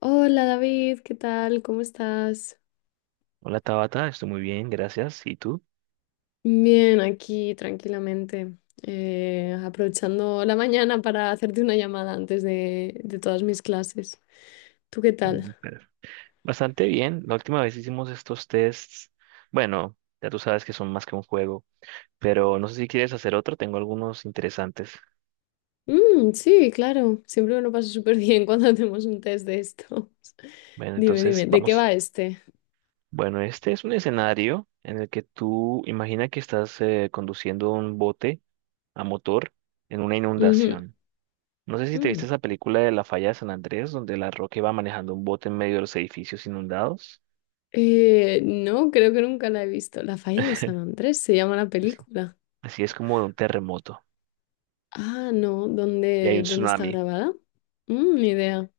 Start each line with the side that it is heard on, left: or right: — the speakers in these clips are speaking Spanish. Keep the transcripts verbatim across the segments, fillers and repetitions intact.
left: Hola David, ¿qué tal? ¿Cómo estás?
right: Hola Tabata, estoy muy bien, gracias. ¿Y tú?
left: Bien, aquí tranquilamente, eh, aprovechando la mañana para hacerte una llamada antes de, de todas mis clases. ¿Tú qué tal?
right: Mm. Bastante bien. La última vez hicimos estos tests. Bueno, ya tú sabes que son más que un juego, pero no sé si quieres hacer otro, tengo algunos interesantes.
left: Mm, sí, claro, siempre me lo paso súper bien cuando hacemos un test de estos.
right: Bueno,
left: Dime, dime,
right: entonces
left: ¿de qué va
right: vamos.
left: este?
right: Bueno, este es un escenario en el que tú imagina que estás eh, conduciendo un bote a motor en una
left: Ujú,
right: inundación. No sé si te viste
left: mm.
right: esa película de La Falla de San Andrés, donde La Roca iba manejando un bote en medio de los edificios inundados.
left: Eh, no, creo que nunca la he visto. La Falla de San Andrés se llama la
right: Así
left: película.
right: así es como de un terremoto
left: Ah, no,
right: y hay
left: ¿dónde,
right: un
left: dónde está
right: tsunami.
left: grabada? Mm, ni idea.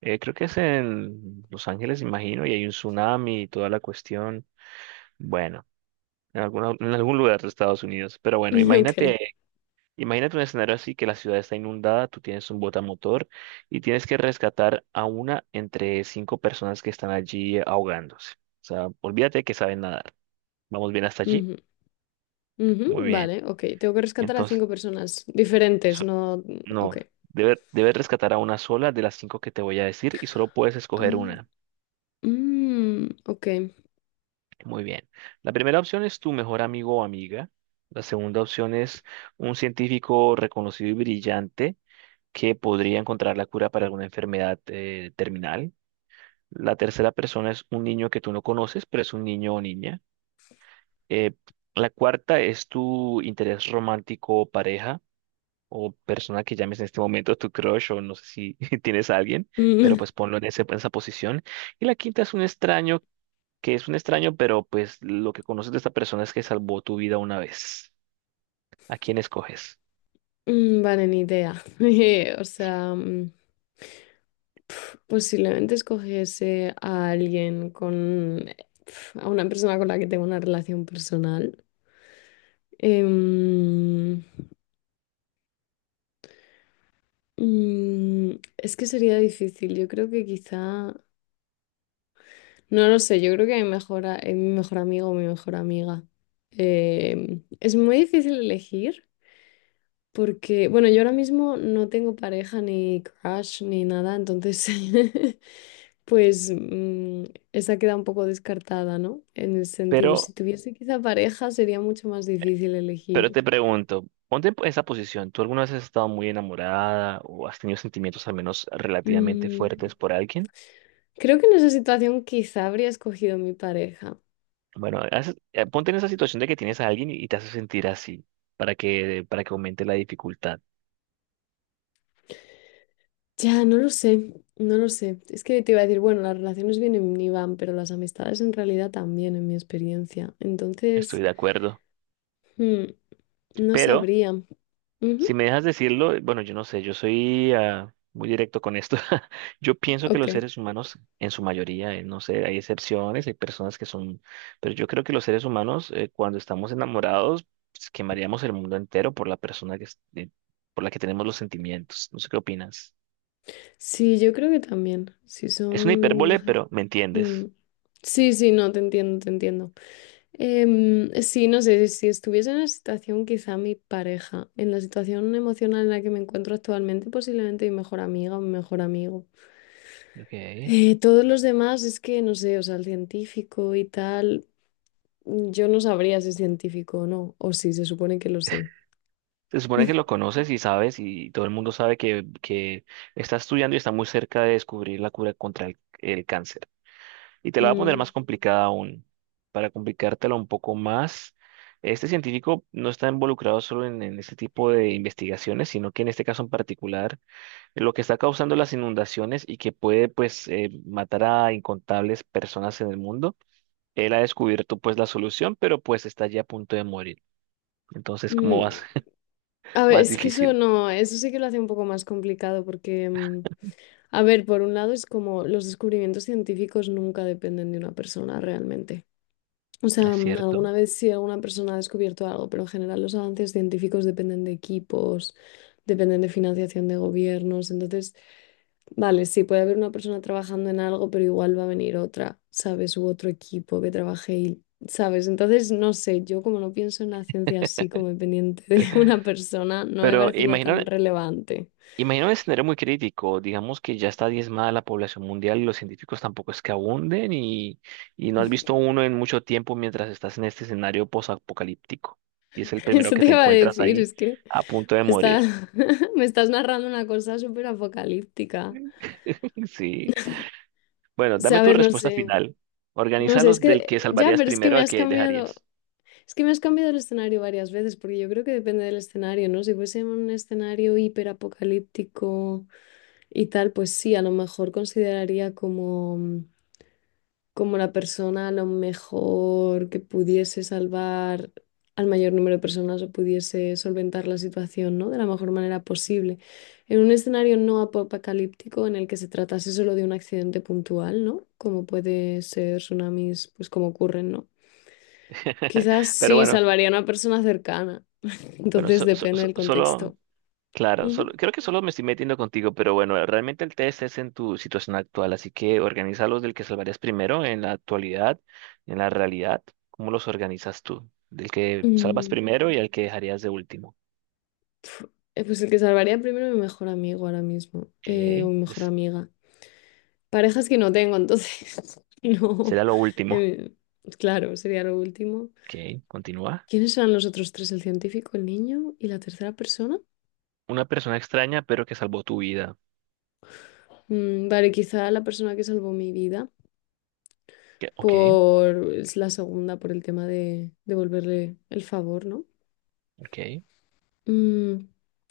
right: Eh, creo que es en Los Ángeles, imagino, y hay un tsunami y toda la cuestión. Bueno, en alguna- en algún lugar de Estados Unidos. Pero bueno, imagínate,
left: Ok.
right: imagínate un escenario así que la ciudad está inundada, tú tienes un botamotor y tienes que rescatar a una entre cinco personas que están allí ahogándose. O sea, olvídate que saben nadar. ¿Vamos bien hasta allí?
left: Ujú.
right: Muy
left: Ujú,
right: bien.
left: vale, ok. Tengo que rescatar a
right: Entonces,
left: cinco personas diferentes,
right: so-
left: no. Ok.
right: no, debe- debes rescatar a una sola de las cinco que te voy a decir y solo puedes escoger
left: Ah,
right: una.
left: mm, ok.
right: Muy bien. La primera opción es tu mejor amigo o amiga. La segunda opción es un científico reconocido y brillante que podría encontrar la cura para alguna enfermedad eh, terminal. La tercera persona es un niño que tú no conoces, pero es un niño o niña. Eh, la cuarta es tu interés romántico o pareja o persona que llames en este momento tu crush o no sé si tienes a alguien, pero
left: Mm,
right: pues ponlo en ese- en esa posición. Y la quinta es un extraño que es un extraño, pero pues lo que conoces de esta persona es que salvó tu vida una vez. ¿A quién escoges?
left: mm, vale, ni idea. Eh, O sea, mm, pf, posiblemente escogiese a alguien con. Pf, a una persona con la que tengo una relación personal. Em, mm, es que sería difícil. Yo creo que quizá. No lo sé, yo creo que mi mejor, a- eh, mi mejor amigo o mi mejor amiga. Em, es muy difícil elegir porque, bueno, yo ahora mismo no tengo pareja ni crush ni nada, entonces, pues mm, esa queda un poco descartada, ¿no? En el sentido, si
right: Pero,
left: tuviese quizá pareja sería mucho más difícil
right: pero
left: elegir.
right: te pregunto, ponte en esa posición. ¿Tú alguna vez has estado muy enamorada o has tenido sentimientos al menos relativamente
left: Mm,
right: fuertes por alguien?
left: Creo que en esa situación quizá habría escogido mi pareja.
right: Bueno, haz- eh, ponte en esa situación de que tienes a alguien y te hace sentir así, para que, para que aumente la dificultad.
left: Ya, no lo sé, no lo sé. Es que te iba a decir, bueno, las relaciones vienen y van, pero las amistades en realidad también, en mi experiencia.
right: Estoy
left: Entonces,
right: de acuerdo.
left: hmm, no
right: Pero
left: sabría. Ujú.
right: si me dejas decirlo, bueno, yo no sé, yo soy ah, muy directo con esto. Yo pienso que los
left: Ok.
right: seres humanos, en su mayoría, eh, no sé, hay excepciones, hay personas que son, pero yo creo que los seres humanos, eh, cuando estamos enamorados, pues, quemaríamos el mundo entero por la persona que, es- eh, por la que tenemos los sentimientos. No sé qué opinas.
left: Sí, yo creo que también. Si
right: Es una hipérbole,
left: son…
right: pero me
left: Mm.
right: entiendes.
left: Sí, sí, no, te entiendo, te entiendo. Em, sí, no sé, si estuviese en la situación, quizá mi pareja, en la situación emocional en la que me encuentro actualmente, posiblemente mi mejor amiga o mi mejor amigo.
right: Okay.
left: Eh, todos los demás es que no sé, o sea, el científico y tal, mm, yo no sabría si es científico o no, o si se supone que lo sé.
right: Se supone que lo conoces y sabes, y todo el mundo sabe que, que está estudiando y está muy cerca de descubrir la cura contra el el cáncer. Y te la voy a poner
left: Mm,
right: más complicada aún. Para complicártela un poco más, este científico no está involucrado solo en, en este tipo de investigaciones, sino que en este caso en particular, lo que está causando las inundaciones y que puede pues eh, matar a incontables personas en el mundo, él ha descubierto pues la solución, pero pues está ya a punto de morir. Entonces, ¿cómo vas?
left: mm. A ver,
right: Más
left: es que eso
right: difícil,
left: no, eso sí que lo hace un poco más complicado porque, mm, a ver, por un lado es como los descubrimientos científicos nunca dependen de una persona realmente. O sea,
right: es
left: mm,
right: cierto.
left: alguna vez sí alguna persona ha descubierto algo, pero en general los avances científicos dependen de equipos, dependen de financiación de gobiernos. Entonces, vale, sí, puede haber una persona trabajando en algo, pero igual va a venir otra, ¿sabes? U otro equipo que trabaje y, ¿sabes? Entonces, no sé, yo como no pienso en la ciencia así como dependiente de una persona, no me
right: Pero
left: parecería tan
right: imagina,
left: relevante.
right: imagino un escenario muy crítico, digamos que ya está diezmada la población mundial y los científicos tampoco es que abunden y, y no has visto uno en mucho tiempo mientras estás en este escenario posapocalíptico y es el primero
left: Eso
right: que
left: te
right: te
left: iba a
right: encuentras
left: decir,
right: ahí
left: es que
right: a punto
left: me
right: de
left: está-
right: morir.
left: me estás narrando una cosa súper apocalíptica.
right: Sí. Bueno,
left: O sea,
right: dame
left: a
right: tu
left: ver, no
right: respuesta
left: sé.
right: final.
left: No sé, es
right: Organízalos del
left: que
right: que
left: ya,
right: salvarías
left: pero es que
right: primero
left: me
right: al
left: has
right: que
left: cambiado,
right: dejarías.
left: es que me has cambiado el escenario varias veces, porque yo creo que depende del escenario, ¿no? Si fuese un escenario hiperapocalíptico y tal, pues sí, a lo mejor consideraría como, como la persona a lo mejor que pudiese salvar al mayor número de personas o pudiese solventar la situación, ¿no? De la mejor manera posible. En un escenario no apocalíptico en el que se tratase solo de un accidente puntual, ¿no? Como puede ser tsunamis, pues como ocurren, ¿no? Quizás
right: Pero
left: sí
right: bueno,
left: salvarían a persona cercana.
right: bueno,
left: Entonces
right: so- so-
left: depende
right: so-
left: del
right: solo,
left: contexto.
right: claro, solo,
left: Ujú.
right: creo que solo me estoy metiendo contigo, pero bueno, realmente el test es en tu situación actual, así que organiza los del que salvarías primero en la actualidad, en la realidad. ¿Cómo los organizas tú? Del que salvas
left: Mm,
right: primero y al que dejarías de último.
left: pf, eh, pues el que salvaría primero mi mejor amigo ahora mismo. Eh, o
right: Ok,
left: mi mejor
right: es-
left: amiga. Parejas que no tengo, entonces no.
right: será lo último.
left: Em, claro, sería lo último.
right: Ok, continúa.
left: ¿Quiénes eran los otros tres? El científico, el niño y la tercera persona.
right: Una persona extraña, pero que salvó tu vida.
left: Mm, vale, quizá la persona que salvó mi vida
right: Que- Ok,
left: por es la segunda, por el tema de devolverle el favor, ¿no?
right: ok,
left: Mm,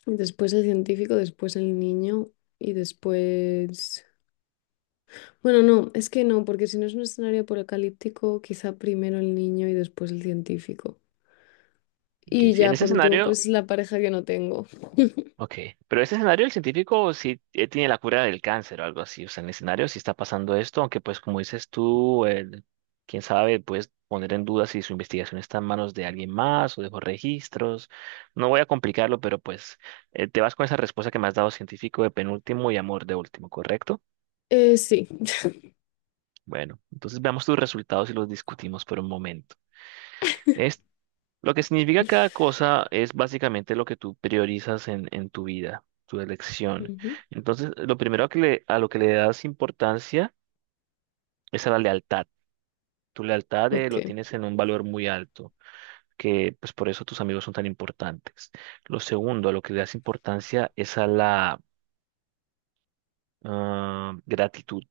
left: después el científico, después el niño y después… Bueno, no, es que no, porque si no es un escenario apocalíptico, quizá primero el niño y después el científico.
right: ok.
left: Y
right: Si en
left: ya
right: ese
left: por último,
right: escenario,
left: pues la pareja que no tengo.
right: ok, pero ese escenario el científico sí eh, tiene la cura del cáncer o algo así, o sea, en el escenario sí está pasando esto, aunque pues como dices tú, el- quién sabe, puedes poner en duda si su investigación está en manos de alguien más o de los registros, no voy a complicarlo, pero pues eh, te vas con esa respuesta que me has dado científico de penúltimo y amor de último, ¿correcto?
left: Eh, sí.
right: Bueno, entonces veamos tus resultados y los discutimos por un momento. Lo que significa cada cosa es básicamente lo que tú priorizas en, en tu vida, tu elección.
left: Ujú.
right: Entonces, lo primero que le- a lo que le das importancia es a la lealtad. Tu lealtad eh,
left: Ok.
right: lo tienes en un valor muy alto, que pues por eso tus amigos son tan importantes. Lo segundo, a lo que le das importancia es a la ah, gratitud.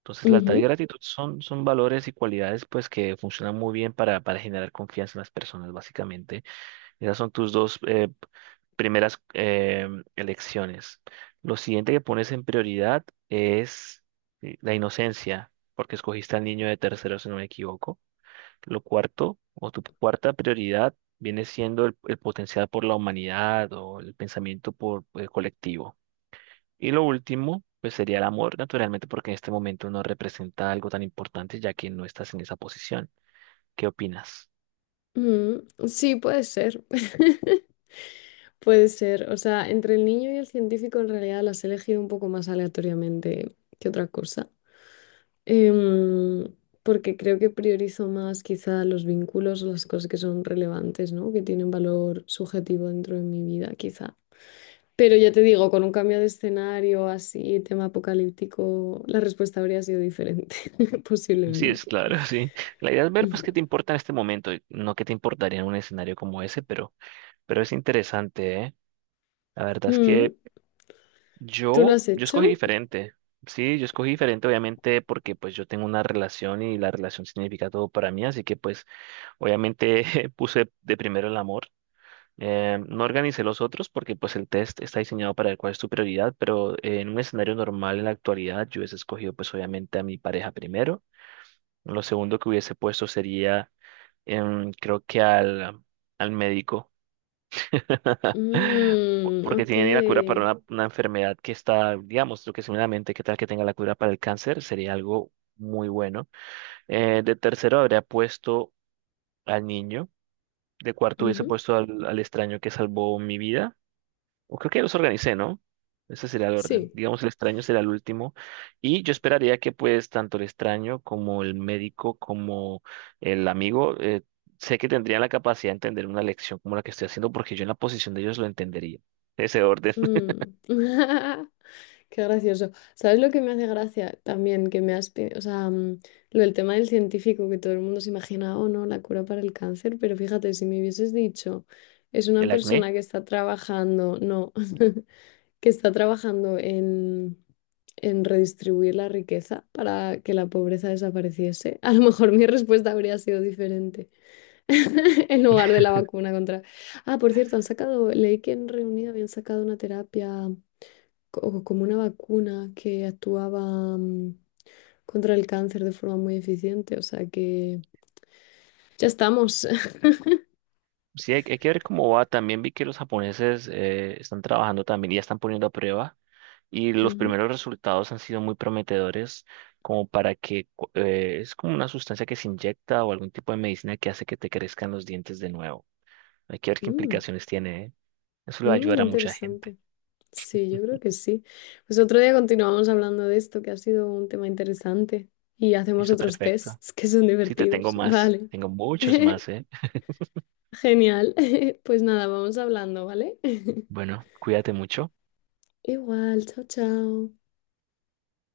right: Entonces, lealtad y
left: Ujú,
right: gratitud son, son valores y cualidades pues que funcionan muy bien para, para generar confianza en las personas, básicamente. Esas son tus dos eh, primeras eh, elecciones. Lo siguiente que pones en prioridad es eh, la inocencia, porque escogiste al niño de tercero, si no me equivoco. Lo cuarto, o tu cuarta prioridad, viene siendo el, el potencial por la humanidad o el pensamiento por eh, colectivo. Y lo último, pues sería el amor, naturalmente, porque en este momento no representa algo tan importante, ya que no estás en esa posición. ¿Qué opinas?
left: mm, sí, puede ser. Puede ser. O sea, entre el niño y el científico en realidad las he elegido un poco más aleatoriamente que otra cosa. Em, Porque creo que priorizo más quizá los vínculos, las cosas que son relevantes, ¿no? Que tienen valor subjetivo dentro de mi vida, quizá. Pero ya te digo, con un cambio de escenario así, tema apocalíptico, la respuesta habría sido diferente,
right: Sí, es
left: posiblemente.
right: claro, sí. La idea es ver, pues, qué te importa en este momento, y no qué te importaría en un escenario como ese, pero, pero es interesante, ¿eh? La verdad es
left: Mm,
right: que
left: ¿tú lo
right: yo,
left: has
right: yo escogí
left: hecho?
right: diferente. Sí, yo escogí diferente, obviamente, porque pues yo tengo una relación y la relación significa todo para mí, así que pues, obviamente, puse de primero el amor. Eh, no organicé los otros porque pues el test está diseñado para ver cuál es tu prioridad, pero eh, en un escenario normal en la actualidad yo hubiese escogido pues obviamente a mi pareja primero. Lo segundo que hubiese puesto sería em, creo que al, al médico, por-
left: Mm,
right: porque
left: ok.
right: tiene la cura para una, una enfermedad que está, digamos, lo que seguramente, qué tal que tenga la cura para el cáncer, sería algo muy bueno. Eh, de tercero habría puesto al niño, de cuarto hubiese
left: Ujú.
right: puesto al, al extraño que salvó mi vida. O creo que ya los organicé, ¿no? Ese sería el orden.
left: Sí.
right: Digamos, el extraño será el último. Y yo esperaría que pues tanto el extraño como el médico como el amigo, eh, sé que tendrían la capacidad de entender una lección como la que estoy haciendo porque yo en la posición de ellos lo entendería. Ese orden.
left: Mm. Qué gracioso. ¿Sabes lo que me hace gracia también? Que me has, pe- o sea, mm, lo del tema del científico, que todo el mundo se imagina, oh no, la cura para el cáncer, pero fíjate, si me hubieses dicho, es una
right: El acné.
left: persona que está trabajando, no, que está trabajando en, en redistribuir la riqueza para que la pobreza desapareciese, a lo mejor mi respuesta habría sido diferente en lugar de la vacuna contra… Ah, por cierto, han sacado, leí que en Reunido habían sacado una terapia co- como una vacuna que actuaba mm, contra el cáncer de forma muy eficiente. O sea que ya estamos.
right: Sí, hay, hay que ver cómo va. También vi que los japoneses eh, están trabajando también y ya están poniendo a prueba. Y los
left: Ujú.
right: primeros resultados han sido muy prometedores, como para que cu- eh, es como una sustancia que se inyecta o algún tipo de medicina que hace que te crezcan los dientes de nuevo. Hay que ver qué
left: Mm,
right: implicaciones tiene, ¿eh? Eso le va a
left: mm, qué
right: ayudar a mucha gente.
left: interesante. Sí, yo creo que sí. Pues otro día continuamos hablando de esto, que ha sido un tema interesante. Y hacemos
right: Listo,
left: otros
right: perfecto.
left: tests que son
right: Sí, te tengo
left: divertidos.
right: más.
left: Vale.
right: Tengo muchos más, ¿eh?
left: Genial. Pues nada, vamos hablando, ¿vale?
right: Bueno, cuídate mucho.
left: Igual, chao, chao.